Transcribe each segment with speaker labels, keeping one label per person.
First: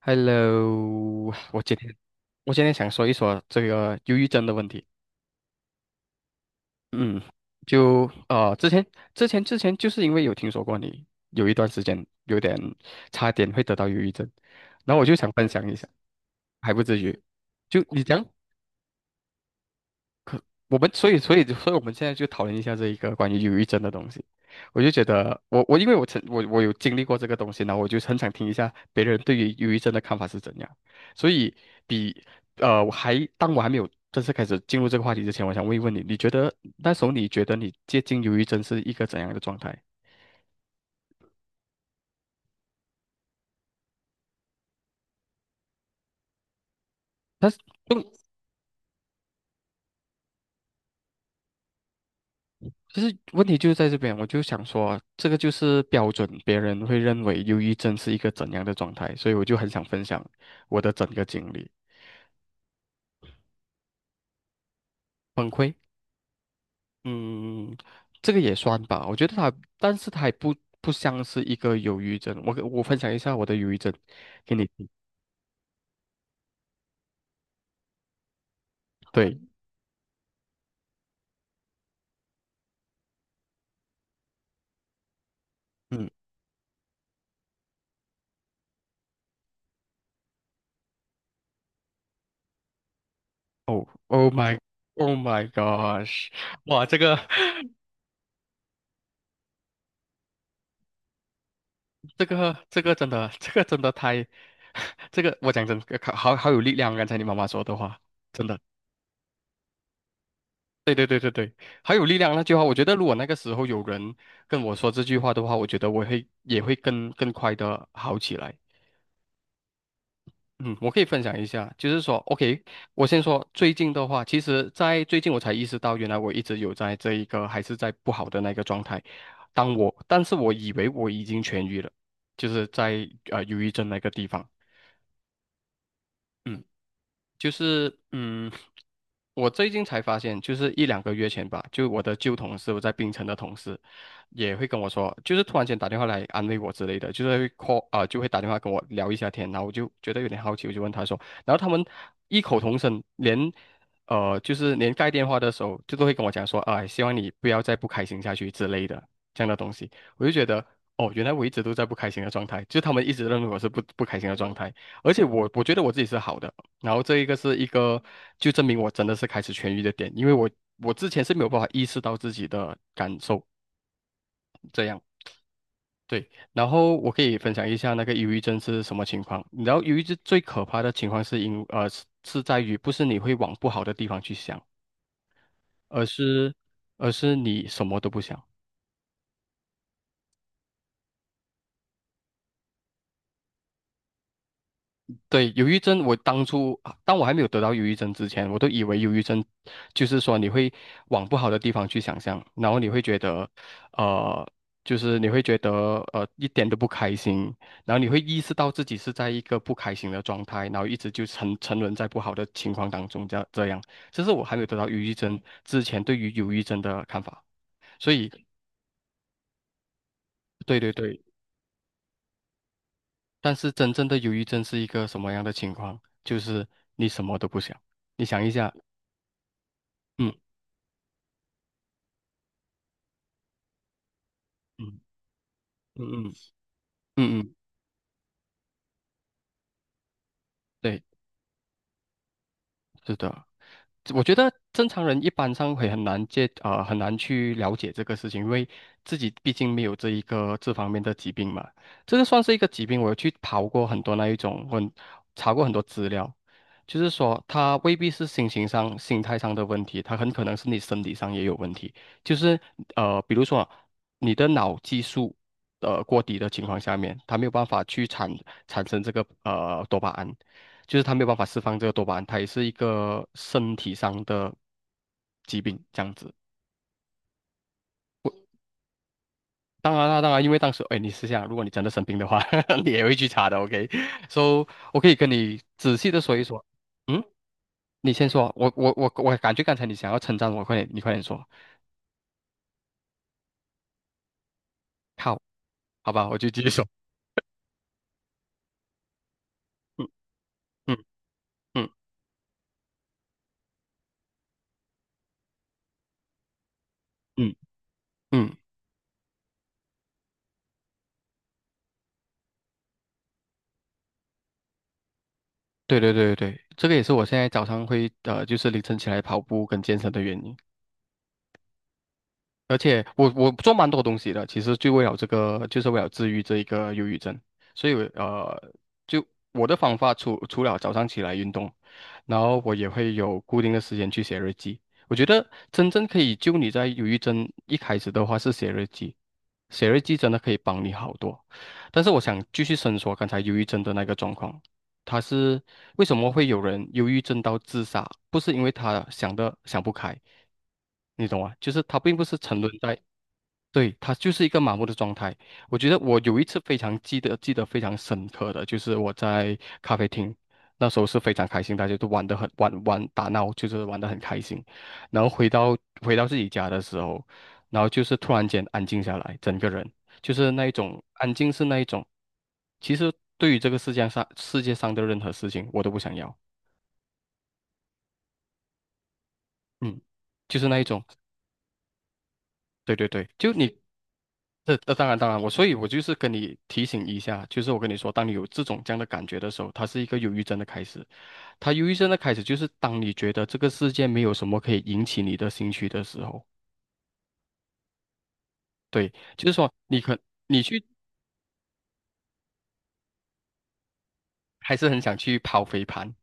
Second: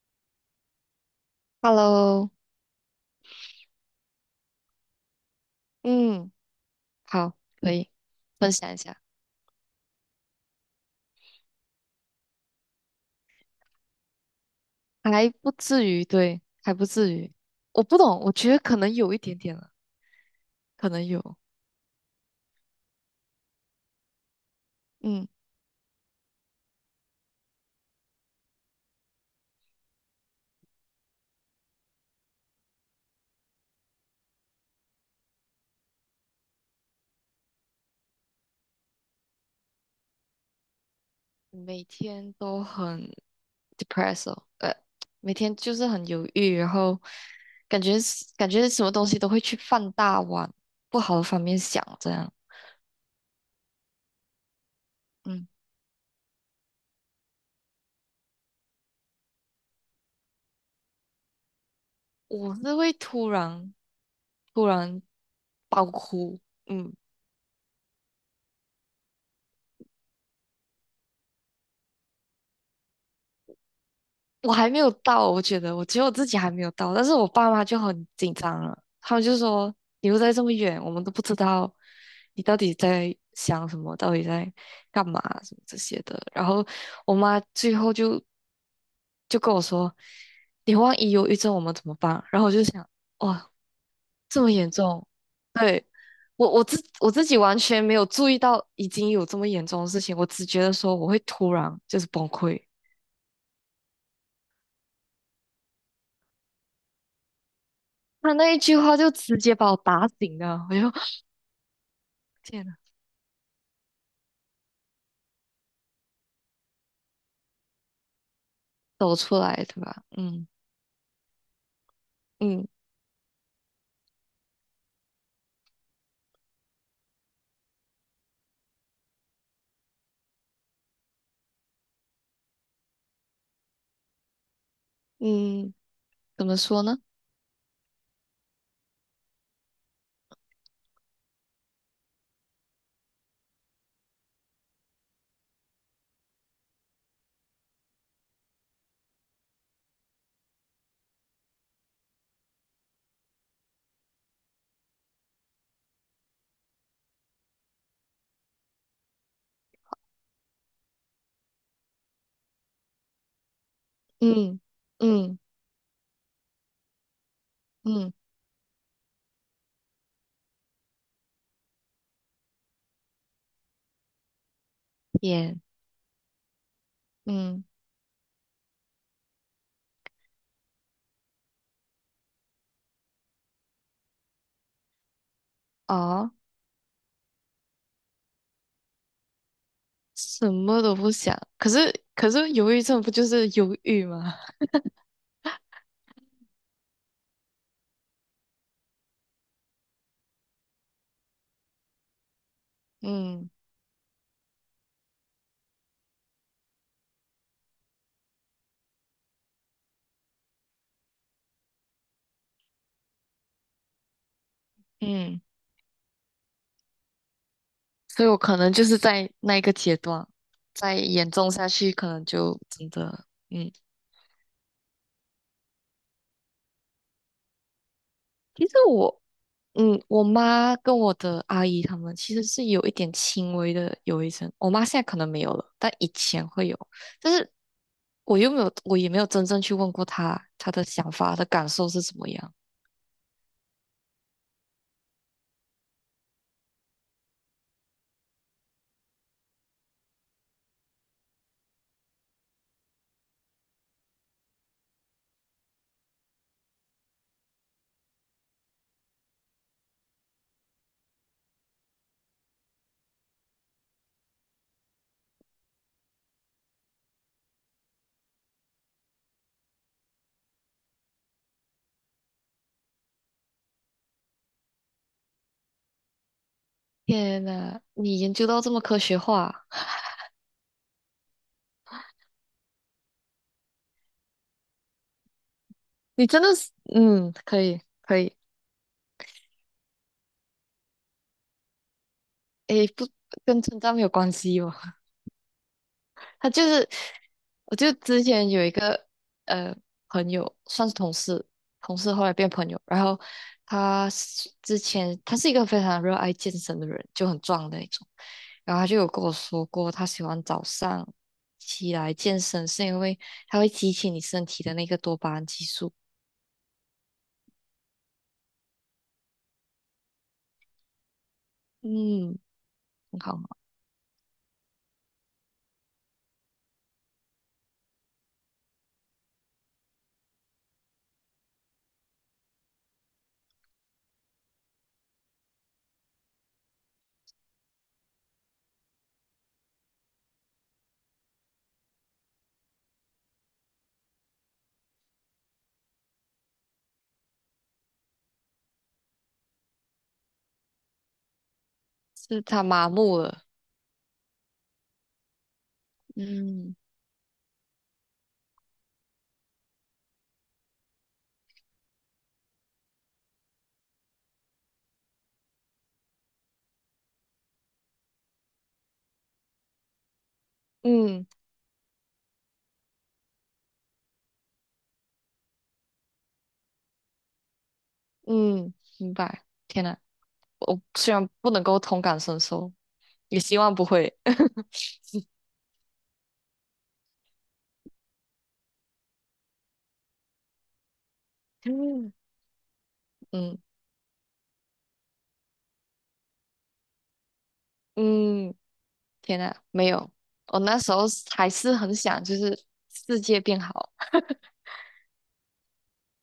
Speaker 1: Hello，我今天
Speaker 2: Hello，
Speaker 1: 我今天想说一说这个忧郁症的问题。
Speaker 2: 嗯，
Speaker 1: 嗯，
Speaker 2: 好，可以
Speaker 1: 就
Speaker 2: 分
Speaker 1: 呃，之
Speaker 2: 享一
Speaker 1: 前
Speaker 2: 下，
Speaker 1: 之前就是因为有听说过你有一段时间有点差点会得到忧郁症，然后我就
Speaker 2: 还
Speaker 1: 想分
Speaker 2: 不
Speaker 1: 享一
Speaker 2: 至
Speaker 1: 下，
Speaker 2: 于，对，还
Speaker 1: 还不
Speaker 2: 不
Speaker 1: 至
Speaker 2: 至
Speaker 1: 于。
Speaker 2: 于。
Speaker 1: 就
Speaker 2: 我不
Speaker 1: 你
Speaker 2: 懂，
Speaker 1: 讲，
Speaker 2: 我觉得可能有一点点了，
Speaker 1: 我
Speaker 2: 可
Speaker 1: 们
Speaker 2: 能
Speaker 1: 所以所
Speaker 2: 有，
Speaker 1: 以所以我们现在就讨论一下这一个关于忧郁症的东西。我就觉
Speaker 2: 嗯，
Speaker 1: 得我我因为我曾我我有经历过这个东西呢，我就很想听一下别人对于忧郁症的看法是怎样。所以比呃我还当我还没有正式开始进入这个话题之前，我想问一问你，你觉得那时候你觉得你接近忧郁症是一个怎样的状态？
Speaker 2: 每天都很 depressed，每天就是很犹豫，然后
Speaker 1: 但是
Speaker 2: 感觉
Speaker 1: 问
Speaker 2: 是感觉什么东西都会去放大往不好的方面想，这样，
Speaker 1: 其实问题就是在这边，我就想说，这个
Speaker 2: 嗯，
Speaker 1: 就是标准，别人会认为忧郁症是一个怎样的状态，所以我就很想分享我的整个经历，
Speaker 2: 我是会突然
Speaker 1: 崩溃。
Speaker 2: 爆哭，嗯。
Speaker 1: 嗯，这个也算吧，我觉得它，但是它也不不像是一个忧郁症。我跟我分享一下我的忧郁症
Speaker 2: 我
Speaker 1: 给你
Speaker 2: 还没
Speaker 1: 听。
Speaker 2: 有到，我觉得我自己还没有到，但是我爸妈就很紧张了，他们就
Speaker 1: 对，
Speaker 2: 说你又在这么远，我们都不知道你到底在想什么，到底在干嘛什么这些
Speaker 1: 嗯，
Speaker 2: 的。然后我妈最后就跟我说，你万一忧郁症我们怎么办？然后我就想，哇，
Speaker 1: 哦，Oh
Speaker 2: 这么
Speaker 1: my。
Speaker 2: 严重，
Speaker 1: Oh my
Speaker 2: 对。
Speaker 1: gosh！
Speaker 2: 我我自
Speaker 1: 哇，这
Speaker 2: 我
Speaker 1: 个，
Speaker 2: 自己完 全没有注意到已经有这么严重的事情，我只觉得说我会突然就是
Speaker 1: 这
Speaker 2: 崩
Speaker 1: 个，
Speaker 2: 溃，
Speaker 1: 这个真的，这个真的太，这个我讲真，好好有力量。刚才你妈妈说的话，
Speaker 2: 他
Speaker 1: 真
Speaker 2: 那
Speaker 1: 的，
Speaker 2: 一句话就直接把我打醒了，我又
Speaker 1: 对对对对对，好有力量那句话。
Speaker 2: 天
Speaker 1: 我
Speaker 2: 呐，
Speaker 1: 觉得如果那个时候有人跟我说这句话的话，我觉得我会也会更快的好起来。
Speaker 2: 走出来对吧？嗯
Speaker 1: 嗯，我可以分享一下，就是说，OK，
Speaker 2: 嗯
Speaker 1: 我先说最近的话，其实，在最近我才意识到，原来我一直有在这一个还是在不好的那个状态。但是我以为我已经痊愈了，就是在忧郁症那个地方。
Speaker 2: 嗯，怎么
Speaker 1: 嗯。
Speaker 2: 说呢？
Speaker 1: 就是嗯，我最近才发现，就是一两个月前吧，就我的旧同事，我在槟城的同事，也会跟我说，就是突然间打电话来安慰我之类的，就是会 call 啊、就会打电话跟我聊一下天，然后我就觉得有点好奇，我就问他说，然后他们异口同声，就是连盖电话的时候，就都会跟我讲说，啊、希望你不要再不开心下去之类的这样的东西，我就觉得。哦，原来我一直都在不开心的状态，就是他们一直认为我是不开心的状
Speaker 2: 嗯
Speaker 1: 态，而且
Speaker 2: 嗯
Speaker 1: 我觉得我自己是好的，然后这一个是一个
Speaker 2: 嗯，
Speaker 1: 就证明我真的是开始痊愈的点，因为我之前是没有办法意识到自己的感受这样。
Speaker 2: 天
Speaker 1: 对，然后我可以分
Speaker 2: 嗯
Speaker 1: 享一下那个忧郁症是什么情况。然后忧郁症最可怕的情况是因呃是是在于不是你会往不好的地方去想，而
Speaker 2: 哦，
Speaker 1: 是而是你什么都不想。
Speaker 2: 什么都不想。可是，忧郁症不就是忧郁吗？
Speaker 1: 对，忧郁症，我当初啊当我还没有得到忧郁症之前，我都以为忧郁症就是说你会往不好的地方去想象，然后你会觉
Speaker 2: 嗯
Speaker 1: 得，呃，就是你会觉得一点都不开心，然后你会意识到自己是在一个不开心的状态，然后一直就沉沦在不好的情况当中，这样这样，这是我还没有得到忧郁症
Speaker 2: 嗯，
Speaker 1: 之前对于忧郁症的看法。所
Speaker 2: 所以
Speaker 1: 以，
Speaker 2: 我可能就是在那一个阶段，
Speaker 1: 对对
Speaker 2: 再
Speaker 1: 对，
Speaker 2: 严重下去，可能就真的
Speaker 1: 但是
Speaker 2: 嗯。
Speaker 1: 真正的忧郁症是一个什么样的情况？就是你什么都不想，你想一
Speaker 2: 其
Speaker 1: 下。
Speaker 2: 实我嗯，我
Speaker 1: 嗯。
Speaker 2: 妈跟我的阿姨她们其实是有一点轻微的忧郁症。我妈现
Speaker 1: 嗯
Speaker 2: 在可能没有了，但以
Speaker 1: 嗯嗯
Speaker 2: 前会有。但
Speaker 1: 嗯，
Speaker 2: 是
Speaker 1: 嗯，
Speaker 2: 我又没有，我也没有真正去问过她，她的
Speaker 1: 对，
Speaker 2: 想法、她的感受是怎么样。
Speaker 1: 是的，我觉得正常人一般上会很难很难去了解这个事情，因为自己毕竟没有这一个这方面的疾病嘛。这个算是一个疾病，我有去刨过很多那一种，我查过很多资料，就是说它未必是心情上、心态上的问题，它很可能是你身体上也有问题。就是呃，比如说你的脑激素呃过低的情况下面，它没有办法去产生这个多巴胺。就是他没有办法释放这个多巴胺，它也是一个身体上的疾病这样子。
Speaker 2: 天呐，你研究到这么科学化，
Speaker 1: 当然啦，当然，因为当时，哎，你试下，如果你真的生病的话，你也会去查的，OK？So,我可以跟你仔细的
Speaker 2: 你
Speaker 1: 说一
Speaker 2: 真的
Speaker 1: 说。
Speaker 2: 是，
Speaker 1: 嗯，
Speaker 2: 嗯，可以，
Speaker 1: 你
Speaker 2: 可
Speaker 1: 先
Speaker 2: 以。
Speaker 1: 说啊，我感觉刚才你想要称赞我，快点，你快点说。
Speaker 2: 诶，不，跟成长没有关系吧？
Speaker 1: 好，好吧，我就
Speaker 2: 他
Speaker 1: 继
Speaker 2: 就
Speaker 1: 续说。
Speaker 2: 是，我就之前有一个呃
Speaker 1: 嗯
Speaker 2: 朋友，算是
Speaker 1: 嗯
Speaker 2: 同事，
Speaker 1: 嗯
Speaker 2: 同事后来变朋友。然后之前他是一个非常热爱健身的人，就很
Speaker 1: 嗯
Speaker 2: 壮的那种。
Speaker 1: 嗯，
Speaker 2: 然后他就有跟我说过，他喜欢早上起来健身，是因为他会激起你身体的那个多巴胺激素。
Speaker 1: 对对对对对，这个也是我现在早上会呃，就是凌晨起来跑步跟健身的原因。
Speaker 2: 嗯，
Speaker 1: 而且
Speaker 2: 很
Speaker 1: 我
Speaker 2: 好，很
Speaker 1: 我
Speaker 2: 好
Speaker 1: 做蛮多东西的，其实就为了这个，就是为了治愈这一个忧郁症。所以呃，就我的方法除了早上起来运动，然后我也会有固定的时间去写日记。我觉得真正可以救你在忧郁症一开始的话是写日记，写日记真的可以帮你好多。但是我想继续伸缩刚才忧郁症的那个状况，他是为什么会有人忧郁症到自杀？不是因为他想不开，你懂吗？就是他并不是
Speaker 2: 是
Speaker 1: 沉
Speaker 2: 他
Speaker 1: 沦
Speaker 2: 麻
Speaker 1: 在
Speaker 2: 木了。
Speaker 1: 对，他就是一个麻木的状态。我觉得我有一次
Speaker 2: 嗯
Speaker 1: 非常记得非常深刻的，就是我在咖啡厅，那时候是非常开心，大家都玩打闹，就是玩得很开心。然后回到自己家的时候，然后就是突然间安静下来，整个人就是那一种
Speaker 2: 嗯
Speaker 1: 安静是那一种，其实对于这个世界上的任何事情，我都不想要。
Speaker 2: 嗯，明白。天呐，
Speaker 1: 嗯，就是那
Speaker 2: 我
Speaker 1: 一种，
Speaker 2: 虽然不能够同感身受，
Speaker 1: 对对对，
Speaker 2: 也
Speaker 1: 就
Speaker 2: 希
Speaker 1: 你
Speaker 2: 望不会。
Speaker 1: 这当然，我所以，我就是跟你提醒一下，就是我跟你说，当你有这种这样的感觉的时候，它是一个忧郁症的开始。它忧郁症
Speaker 2: 嗯
Speaker 1: 的开始就是当你觉得这
Speaker 2: 嗯
Speaker 1: 个世界没有什么可以引起你的兴趣的时候，
Speaker 2: 嗯，
Speaker 1: 对，
Speaker 2: 天
Speaker 1: 就是
Speaker 2: 呐，
Speaker 1: 说
Speaker 2: 没有，我
Speaker 1: 你
Speaker 2: 那
Speaker 1: 去
Speaker 2: 时候还是很想，就是世界变好。
Speaker 1: 还是很想去跑飞盘。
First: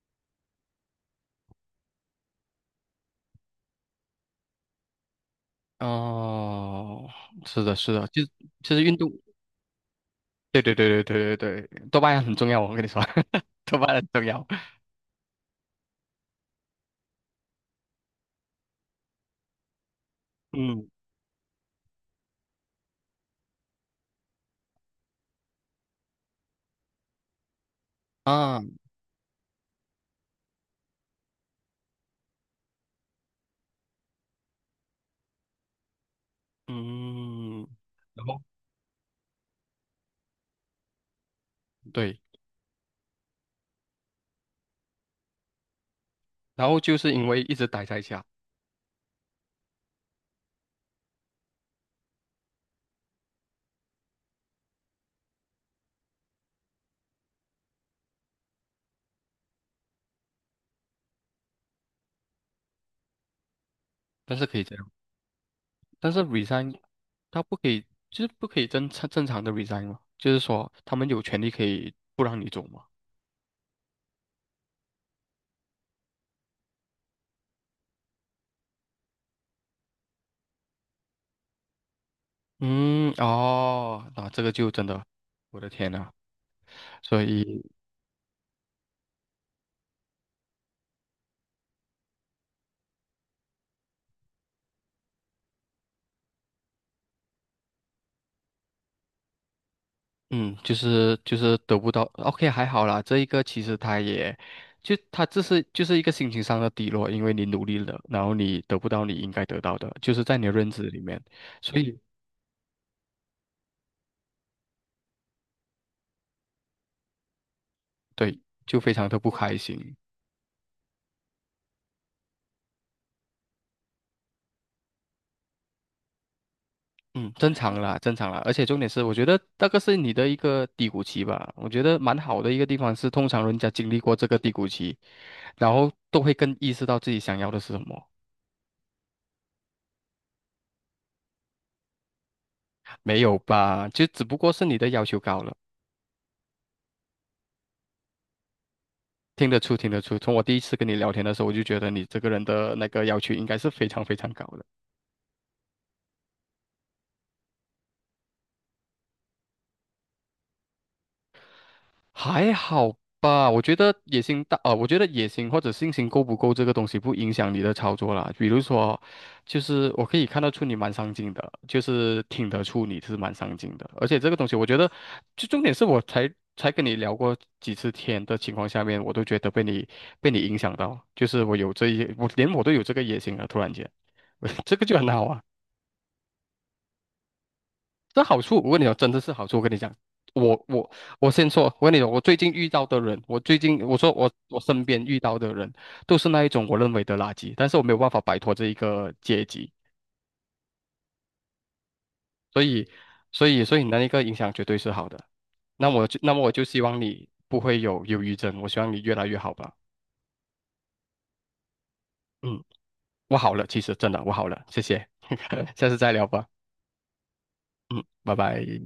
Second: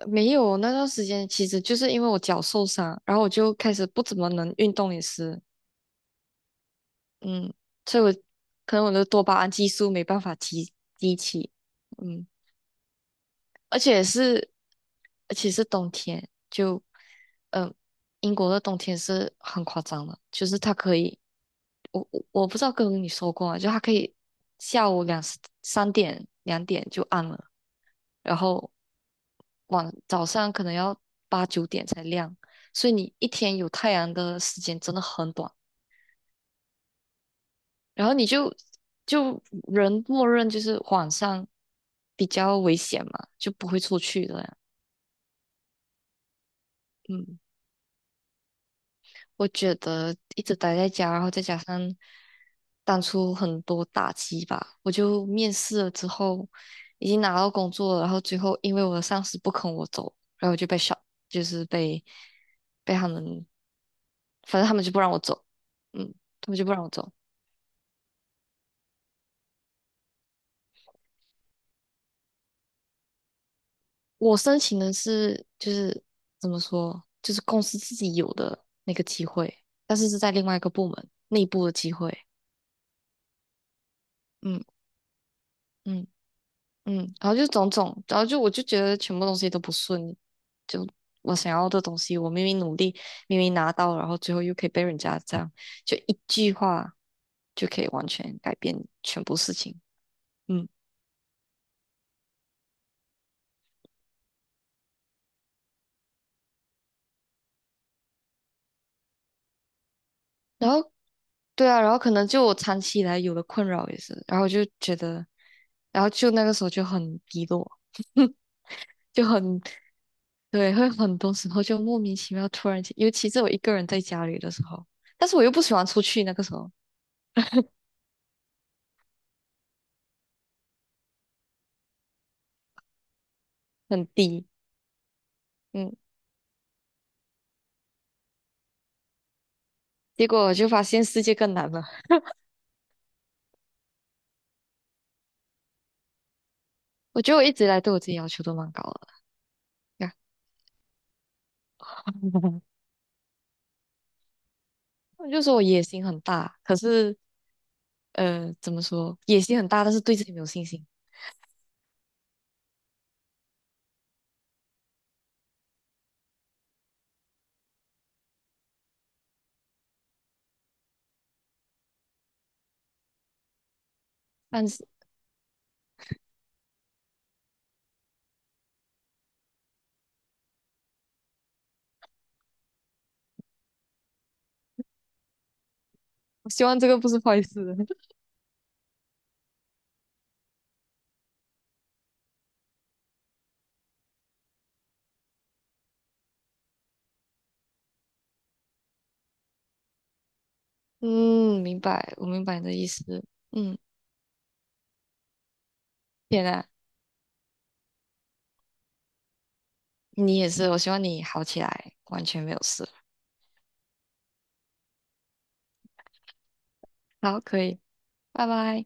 Speaker 2: 没有那段时间，其实就是因为我脚受伤，然后我就开始不怎么能运动，也是，
Speaker 1: 哦，
Speaker 2: 嗯，
Speaker 1: 是的，是
Speaker 2: 所以
Speaker 1: 的，
Speaker 2: 我
Speaker 1: 就
Speaker 2: 可
Speaker 1: 是
Speaker 2: 能我
Speaker 1: 运
Speaker 2: 的
Speaker 1: 动，
Speaker 2: 多巴胺激素没办法
Speaker 1: 对
Speaker 2: 提
Speaker 1: 对对对
Speaker 2: 提
Speaker 1: 对
Speaker 2: 起，
Speaker 1: 对对，多巴胺
Speaker 2: 嗯，
Speaker 1: 很重要，我跟你说，多
Speaker 2: 而
Speaker 1: 巴胺
Speaker 2: 且
Speaker 1: 很重要。
Speaker 2: 是而且是冬天，就嗯，英国的冬天是很夸张的，就是它
Speaker 1: 嗯
Speaker 2: 可以。我不知道跟你说过吗？就它可以下午两点就暗了，然
Speaker 1: 啊，
Speaker 2: 后早上可能要8、9点才亮，所以你一天有太阳的时间真的很短。
Speaker 1: 嗯，
Speaker 2: 然后
Speaker 1: 然
Speaker 2: 你
Speaker 1: 后
Speaker 2: 就人默认就是晚上
Speaker 1: 对，
Speaker 2: 比较危险嘛，就不会出去的呀
Speaker 1: 然后就是因
Speaker 2: 嗯，
Speaker 1: 为一直待在家。
Speaker 2: 我觉得一直待在家，然后再加上当初很多打击吧，我就面试了之后，已经拿到工作了，然后最后因为我的上司不肯我走，然后我就就是被他们，
Speaker 1: 但是可
Speaker 2: 反
Speaker 1: 以
Speaker 2: 正
Speaker 1: 这
Speaker 2: 他们
Speaker 1: 样，
Speaker 2: 就不让我走，
Speaker 1: 但
Speaker 2: 嗯，
Speaker 1: 是
Speaker 2: 他们就不
Speaker 1: resign
Speaker 2: 让我走。
Speaker 1: 他不可以，就是不可以正常的 resign 嘛，就是说他们有权利可以不让你走嘛。
Speaker 2: 我申请的就是怎么说，就是公司自己有的那个机会，但是是在另外一个部门内部的机会，
Speaker 1: 嗯，哦，那这个
Speaker 2: 嗯
Speaker 1: 就真的，我的天
Speaker 2: 嗯。
Speaker 1: 呐，
Speaker 2: 嗯，
Speaker 1: 所
Speaker 2: 然后就
Speaker 1: 以，
Speaker 2: 种种，然后我就觉得全部东西都不顺利，就我想要的东西，我明明努力，明明拿到，然后最后又可以被人家这样，就一句话就可以完全改变全部事情。
Speaker 1: 嗯，
Speaker 2: 嗯，
Speaker 1: 就是就是得不到，OK,还好啦，这一个其实他也，就他这是就是一个心情上的低落，因为你努力了，然后你得不到你应该得到的，就是在你的认
Speaker 2: 然
Speaker 1: 知
Speaker 2: 后
Speaker 1: 里面，
Speaker 2: 对
Speaker 1: 所
Speaker 2: 啊，然
Speaker 1: 以
Speaker 2: 后可能就我长期以来有的困扰也是，然后就觉得，然后就那个时候就很低落，
Speaker 1: 对，就非常 的
Speaker 2: 就
Speaker 1: 不开
Speaker 2: 很，
Speaker 1: 心。
Speaker 2: 对，会很多时候就莫名其妙突然间，尤其是我一个人在家里的时候，但是我又不喜欢出去，那个时候
Speaker 1: 嗯，正常啦，正常啦，而且重点是，我觉得那个是你的一个低谷期吧。我觉得蛮好的一个地方是，通常人家经历
Speaker 2: 很
Speaker 1: 过这个
Speaker 2: 低。
Speaker 1: 低谷期，然后
Speaker 2: 嗯。
Speaker 1: 都会更意识到自己想要的是什么。
Speaker 2: 结果我就发现世界更难了。
Speaker 1: 没有吧？就只不过是你的要求高了，
Speaker 2: 我觉得我一直以来对我自己要求都蛮高的，
Speaker 1: 听得出，听得
Speaker 2: 呀
Speaker 1: 出。从我第一次跟你聊天的时候，我就觉得你这个人的那个要求应该是非常高的。
Speaker 2: 我就说我野心很大，可是怎么说，野心很大，但是对自己没有信心。
Speaker 1: 还好吧，我觉得野心大，呃，我觉得野心或者信心够不够这个东西不影响你的操作啦。比如说，就是我可以看得出你蛮上进的，就是听得出你是蛮上进的，而且这个东西我
Speaker 2: 但
Speaker 1: 觉
Speaker 2: 是
Speaker 1: 得，就重点是我才跟你聊过几次天的情况下面，我都觉得被你影响到，就是我有这一，我连我都有这个野心了，突然间，这个就很好啊。
Speaker 2: 我希望这个不是坏事。
Speaker 1: 这好处，我跟你讲，真的是好处。我跟你讲，我我我先说，我跟你讲，我最近遇到的人，我最近我说我身边遇到的人，都是那一种我认为的垃圾，但是我没有办法摆脱这一个阶级，
Speaker 2: 嗯，明白，我明白
Speaker 1: 所
Speaker 2: 你的意
Speaker 1: 以
Speaker 2: 思。
Speaker 1: 所
Speaker 2: 嗯，
Speaker 1: 以你那一个影响绝对是好的。那么
Speaker 2: 天
Speaker 1: 我就
Speaker 2: 呐，
Speaker 1: 希望你不会有忧郁症，我希望你越来越好吧。
Speaker 2: 你也是，我希望你好起来，完全没有
Speaker 1: 嗯，
Speaker 2: 事。
Speaker 1: 我好了，其实真的我好了，谢谢，下次再聊吧。
Speaker 2: 好，可以，
Speaker 1: 嗯，拜
Speaker 2: 拜
Speaker 1: 拜。
Speaker 2: 拜。